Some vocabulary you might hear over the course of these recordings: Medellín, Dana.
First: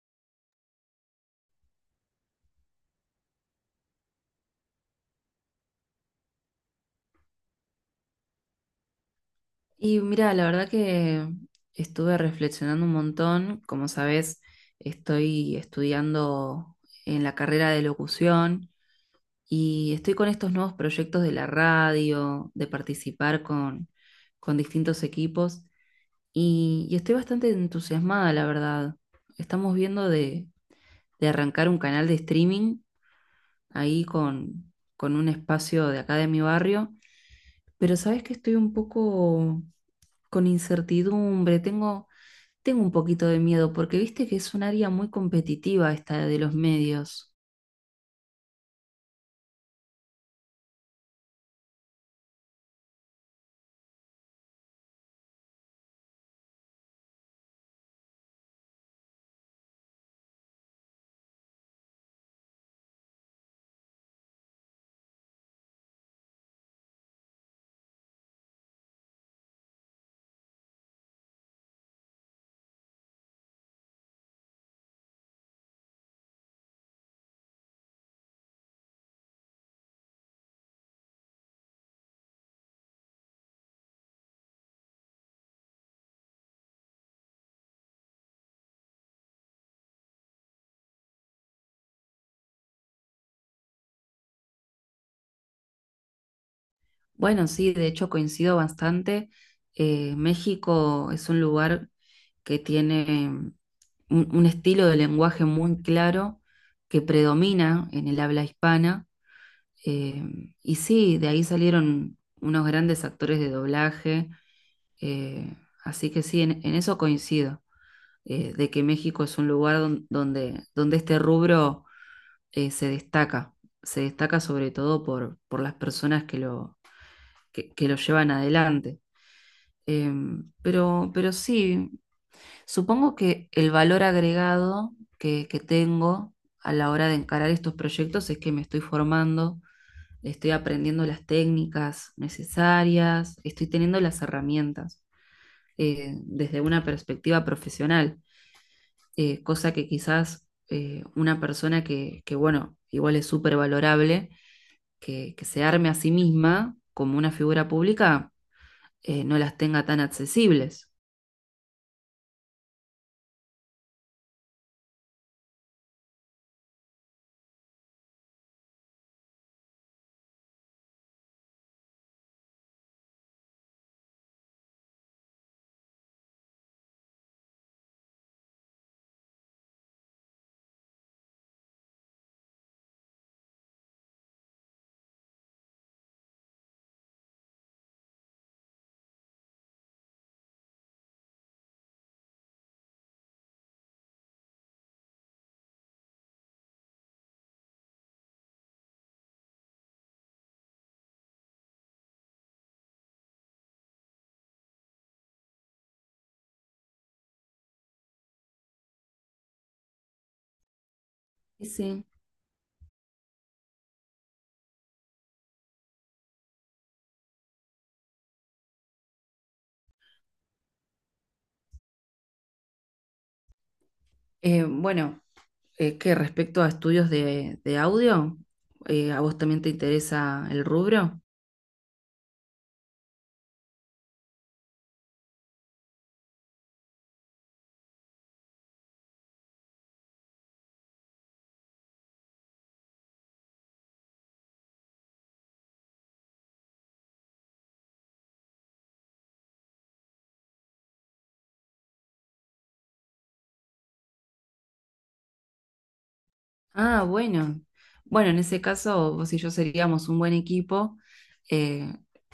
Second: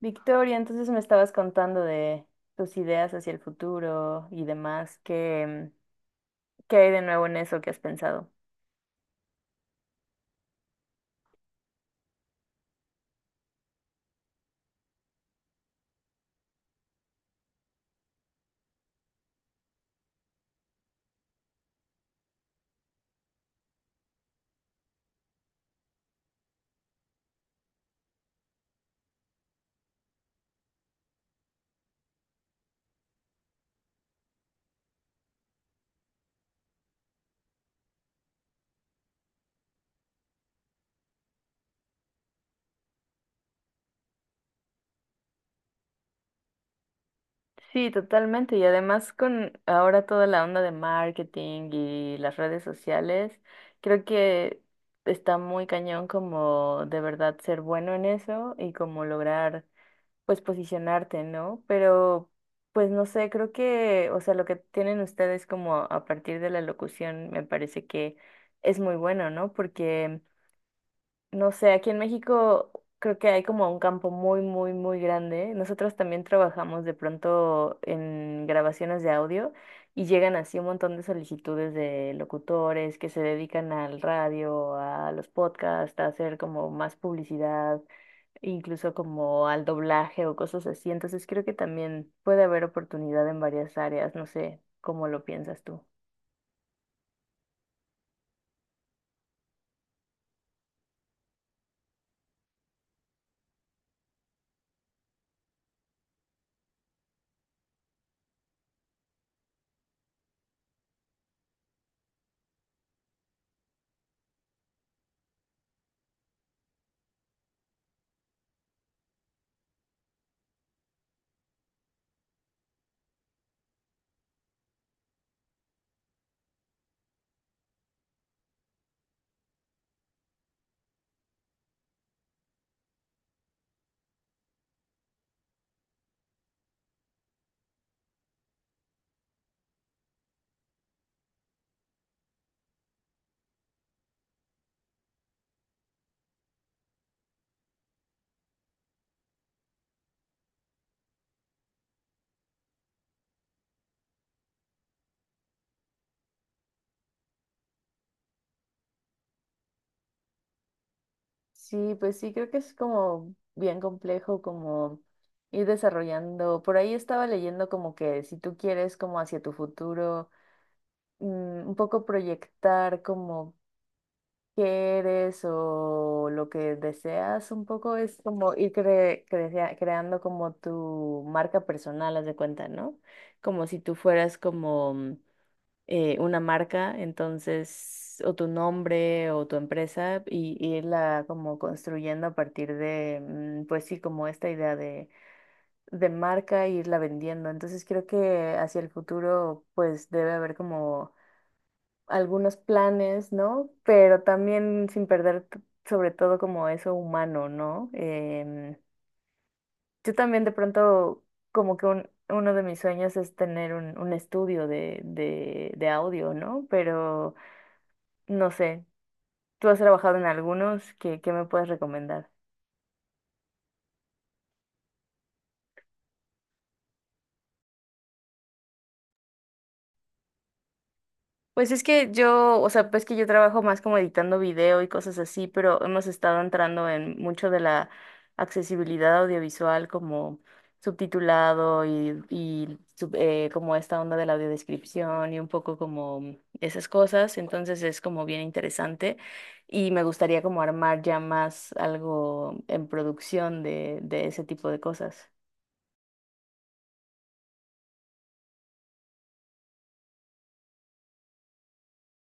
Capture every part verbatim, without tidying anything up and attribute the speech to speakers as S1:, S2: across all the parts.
S1: Victoria, entonces me estabas contando de tus ideas hacia el futuro y demás. ¿Qué, qué hay de nuevo en eso que has pensado?
S2: Y mira, la verdad que estuve reflexionando un montón. Como sabes, estoy estudiando en la carrera de locución y estoy con estos nuevos proyectos de la radio, de participar con, con distintos equipos y, y estoy bastante entusiasmada, la verdad. Estamos viendo de, de arrancar un canal de streaming ahí con, con un espacio de acá de mi barrio, pero sabes que estoy un poco con incertidumbre, tengo Tengo un poquito de miedo porque viste que es un área muy competitiva esta de los medios.
S1: Sí, totalmente. Y además con ahora toda la onda de marketing y las redes sociales, creo que está muy cañón como de verdad ser bueno en eso y como lograr pues posicionarte, ¿no? Pero pues no sé, creo que, o sea, lo que tienen ustedes como a partir de la locución me parece que es muy bueno, ¿no? Porque, no sé, aquí en México creo que hay como un campo muy, muy, muy grande. Nosotros también trabajamos de pronto en grabaciones de audio y llegan así un montón de solicitudes de locutores que se dedican al radio, a los podcasts, a hacer como más publicidad incluso como al doblaje o cosas así. Entonces creo que también puede haber oportunidad en varias áreas, no sé cómo lo piensas tú.
S2: Bueno, sí, de hecho coincido bastante. Eh, México es un lugar que tiene un, un estilo de lenguaje muy claro que predomina en el habla hispana. Eh, y sí, de ahí salieron unos grandes actores de doblaje. eh, Así que sí, en, en eso coincido, eh, de que México es un lugar don- donde, donde este rubro eh, se destaca, se destaca sobre todo por, por las personas que lo, que, que lo llevan adelante. Em, pero, pero sí, supongo que el valor agregado que, que tengo a la hora de encarar estos proyectos es que me estoy formando, estoy aprendiendo las técnicas necesarias, estoy teniendo las herramientas eh, desde una perspectiva profesional, eh, cosa que quizás eh, una persona que, que, bueno, igual es súper valorable que, que se arme a sí misma como una figura pública eh, no las tenga tan accesibles.
S1: Sí, pues sí, creo que es como bien complejo como ir desarrollando. Por ahí estaba leyendo como que si tú quieres como hacia tu futuro, mm, un poco proyectar como quieres o lo que deseas un poco es como ir cre- crea- creando como tu marca personal, haz de cuenta, ¿no? Como si tú fueras como mm, eh, una marca, entonces, o tu nombre o tu empresa y, y irla como construyendo a partir de, mm, pues sí, como esta idea de, de marca e irla vendiendo. Entonces creo que hacia el futuro pues debe haber como algunos planes, ¿no? Pero también sin perder t- sobre todo como eso humano, ¿no? Em, yo también de pronto
S2: Sí,
S1: como que
S2: sí.
S1: un- uno de mis sueños es tener un, un estudio de, de, de audio, ¿no? Pero no sé, ¿tú has trabajado en algunos? ¿Qué, qué me puedes recomendar?
S2: Eh, bueno, eh, que respecto a estudios de, de audio, Eh, ¿a vos también te interesa el rubro?
S1: Pues es que yo, o sea, pues que yo trabajo más como editando video y cosas así, pero hemos estado entrando en mucho de la accesibilidad audiovisual como subtitulado y, y sub- eh, como esta onda de la audiodescripción y un poco como esas cosas, entonces es como bien interesante y me gustaría como armar ya más algo en producción de, de ese tipo de cosas.
S2: Ah, bueno. Bueno, en ese caso, vos y yo seríamos un buen equipo. eh,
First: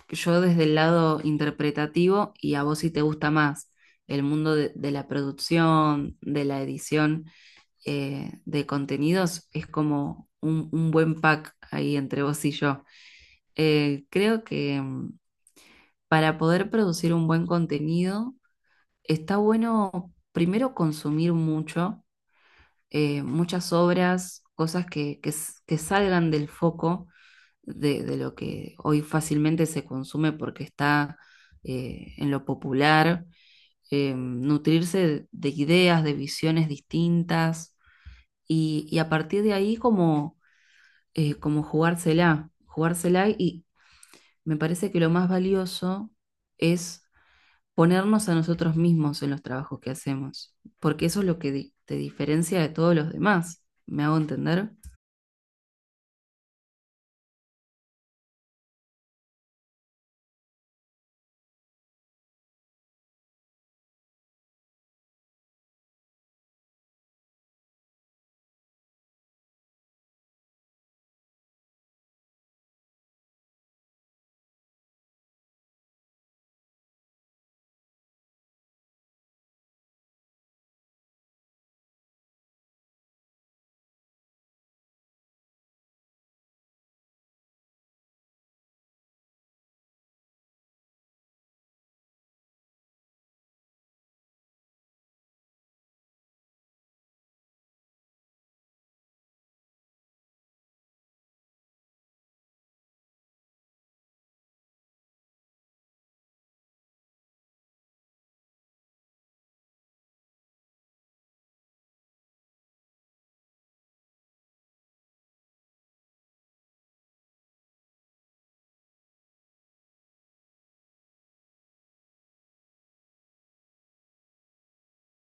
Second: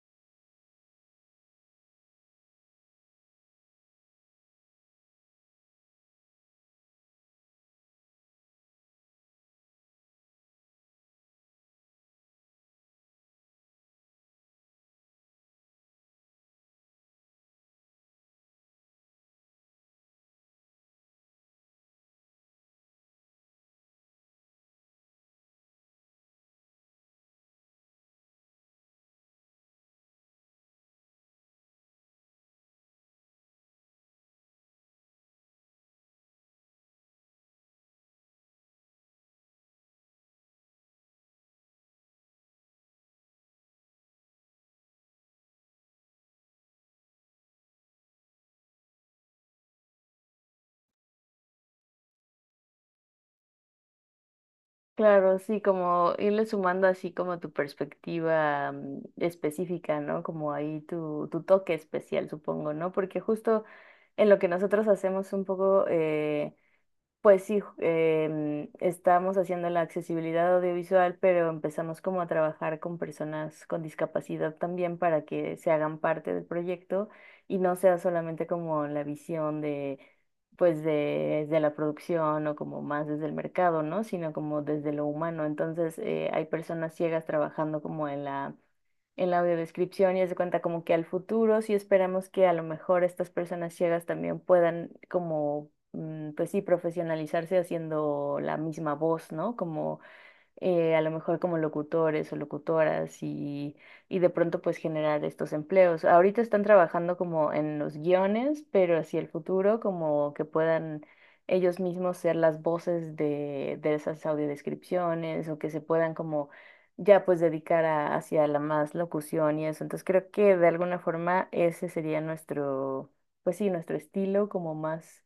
S2: yo desde el lado interpretativo y a vos, si te gusta más el mundo de, de la producción, de la edición eh, de contenidos, es como un, un buen pack ahí entre vos y yo. Eh, creo que mm, para poder producir un buen contenido está bueno primero consumir mucho, eh, muchas obras, cosas que, que s- que salgan del foco de, de lo que hoy fácilmente se consume porque está eh, en lo popular, eh, nutrirse de, de ideas, de visiones distintas y, y a partir de ahí como eh, como jugársela, jugársela, y me parece que lo más valioso es ponernos a nosotros mismos en los trabajos que hacemos, porque eso es lo que di- te diferencia de todos los demás. ¿Me hago entender?
S1: Claro, sí, como irle sumando así como tu perspectiva mm, específica, ¿no? Como ahí tu, tu toque especial, supongo, ¿no? Porque justo en lo que nosotros hacemos un poco, eh, pues sí, ju- em, estamos haciendo la accesibilidad audiovisual, pero empezamos como a trabajar con personas con discapacidad también para que se hagan parte del proyecto y no sea solamente como la visión de, pues de, de la producción o como más desde el mercado, ¿no? Sino como desde lo humano. Entonces, eh, hay personas ciegas trabajando como en la en la audiodescripción y haz de cuenta como que al futuro sí esperamos que a lo mejor estas personas ciegas también puedan como, mm, pues sí, profesionalizarse haciendo la misma voz, ¿no? Como eh, a lo mejor como locutores o locutoras y, y de pronto pues generar estos empleos. Ahorita están trabajando como en los guiones, pero hacia el futuro como que puedan ellos mismos ser las voces de, de esas audiodescripciones o que se puedan como ya pues dedicar a- hacia la más locución y eso. Entonces creo que de alguna forma ese sería nuestro, pues sí, nuestro estilo como más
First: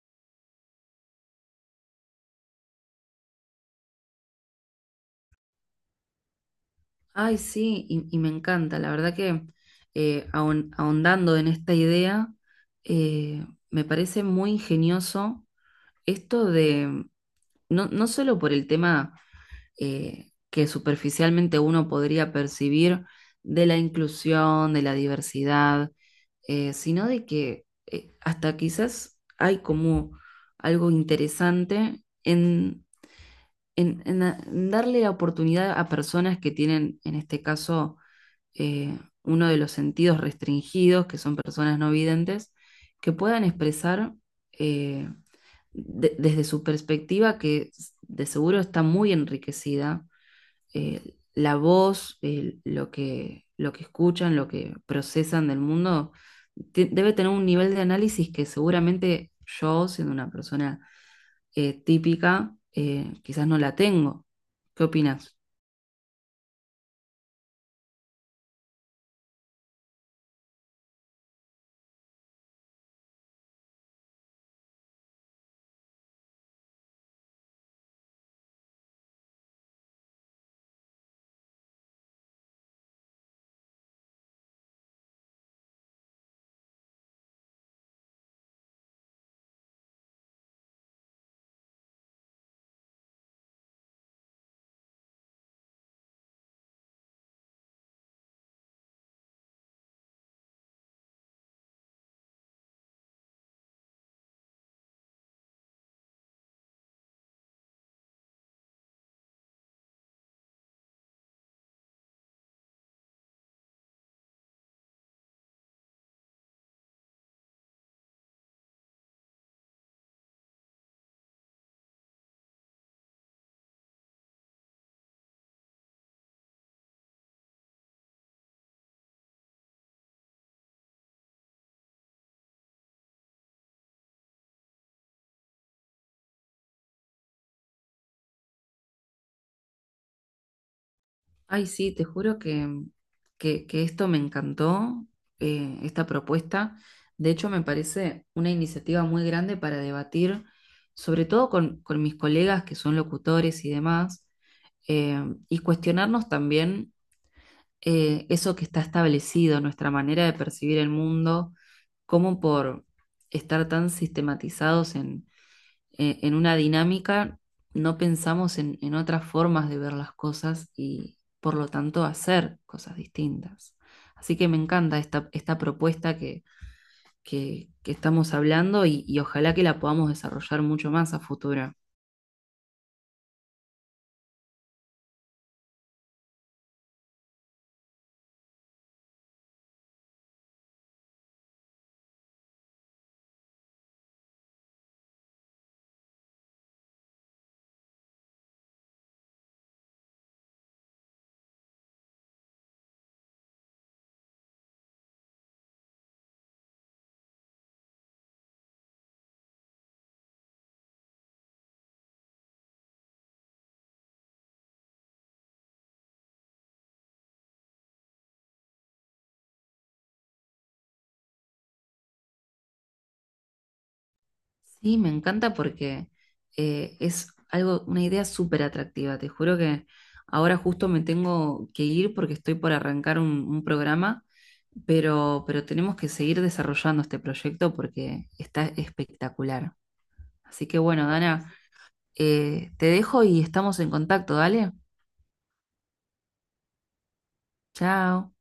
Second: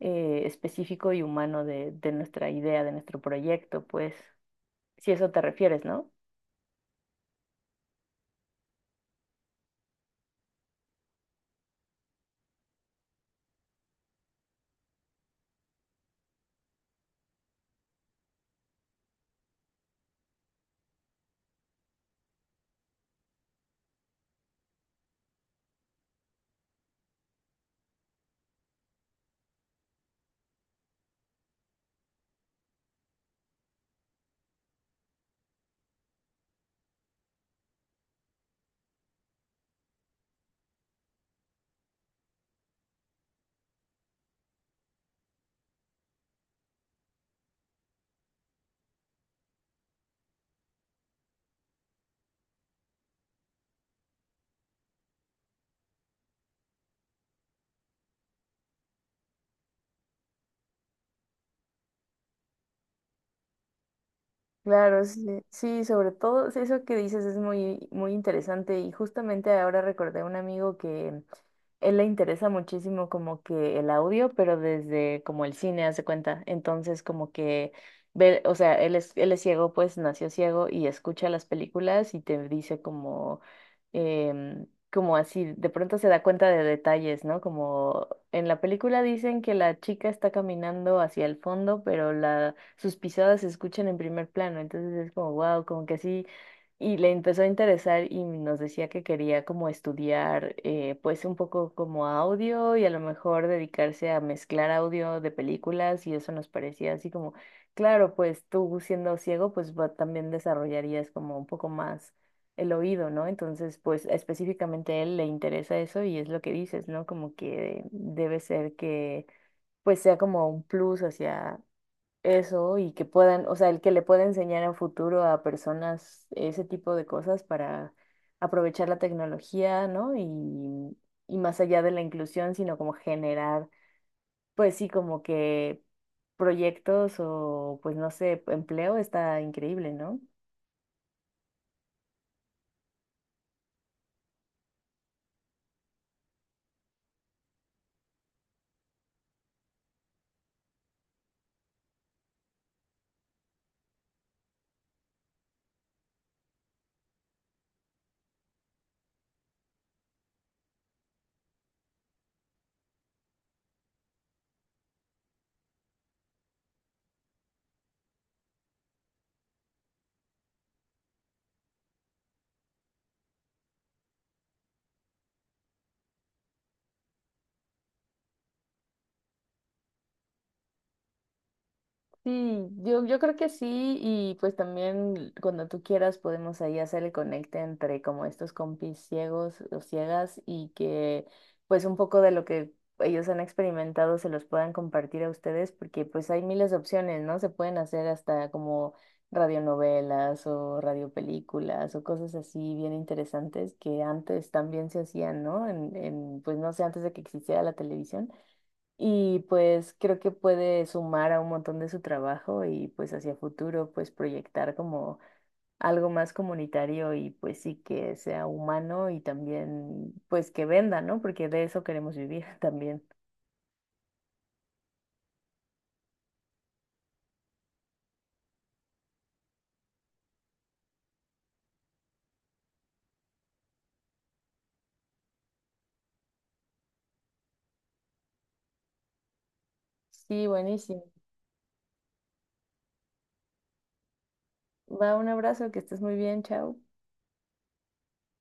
S1: eh, específico y humano de, de nuestra idea, de nuestro proyecto, pues si eso te refieres, ¿no?
S2: Ay, sí, y, y me encanta, la verdad que eh, ahon- ahondando en esta idea, eh, me parece muy ingenioso esto de, no, no solo por el tema eh, que superficialmente uno podría percibir de la inclusión, de la diversidad, eh, sino de que eh, hasta quizás hay como algo interesante en, en- en a- en darle la oportunidad a personas que tienen, en este caso, eh, uno de los sentidos restringidos, que son personas no videntes, que puedan expresar eh, de- desde su perspectiva, que de seguro está muy enriquecida, eh, la voz, el- lo que, lo que escuchan, lo que procesan del mundo. Te- debe tener un nivel de análisis que seguramente yo, siendo una persona eh, típica, eh, quizás no la tengo. ¿Qué
S1: Claro,
S2: opinas?
S1: sí, sí, sobre todo sí, eso que dices es muy, muy interesante y justamente ahora recordé a un amigo que él le interesa muchísimo como que el audio, pero desde como el cine, hace cuenta. Entonces como que ve, o sea, él es, él es ciego, pues nació ciego y escucha las películas y te dice como, em, como así, de pronto se da cuenta de detalles, ¿no? Como en la película dicen que la chica está caminando hacia el fondo, pero la, sus pisadas se escuchan en primer plano, entonces es como, wow, como que así y le empezó a interesar y nos decía que quería como estudiar, eh, pues un poco como audio y a lo mejor dedicarse a mezclar audio de películas y eso nos parecía así como, claro, pues tú siendo ciego, pues va- también desarrollarías como un poco más el oído, ¿no? Entonces, pues específicamente a él le interesa eso y es lo que dices, ¿no? Como que debe ser que pues sea como un plus hacia eso y que puedan, o sea, el que le pueda enseñar en futuro a personas ese tipo de cosas para aprovechar la tecnología, ¿no? Y, y más allá de la inclusión, sino como generar, pues sí, como que proyectos o pues no sé, empleo está increíble, ¿no?
S2: Ay, sí, te juro que, que, que esto me encantó, eh, esta propuesta. De hecho, me parece una iniciativa muy grande para debatir, sobre todo con, con mis colegas que son locutores y demás, eh, y cuestionarnos también eh, eso que está establecido, nuestra manera de percibir el mundo, como por estar tan sistematizados en, eh, en una dinámica, no pensamos en, en otras formas de ver las cosas y por lo tanto hacer cosas distintas. Así que me encanta esta, esta propuesta que, que- que estamos hablando y, y ojalá que la podamos desarrollar mucho más a futuro.
S1: Sí, yo, yo creo que sí, y pues también cuando tú quieras podemos ahí hacer el conecte entre como estos compis ciegos o ciegas y que pues un poco de lo que ellos han experimentado se los puedan compartir a ustedes porque pues hay miles de opciones, ¿no? Se pueden hacer hasta como radionovelas o radiopelículas o cosas así bien interesantes que antes también se hacían, ¿no? En, en pues no sé, antes de que existiera la televisión y pues creo que puede sumar a un montón de su trabajo y pues hacia futuro pues proyectar como algo más comunitario y pues sí que sea humano y también pues que venda, ¿no? Porque de eso queremos vivir también.
S2: Sí, me encanta porque eh, es algo, una idea súper atractiva. Te juro que ahora justo me tengo que ir porque estoy por arrancar un, un programa, pero, pero tenemos que seguir desarrollando este proyecto porque está espectacular.
S1: Sí,
S2: Así que
S1: buenísimo.
S2: bueno, Dana, eh, te dejo y estamos en contacto, dale.
S1: Va, un abrazo, que estés muy bien, chao.
S2: Chao.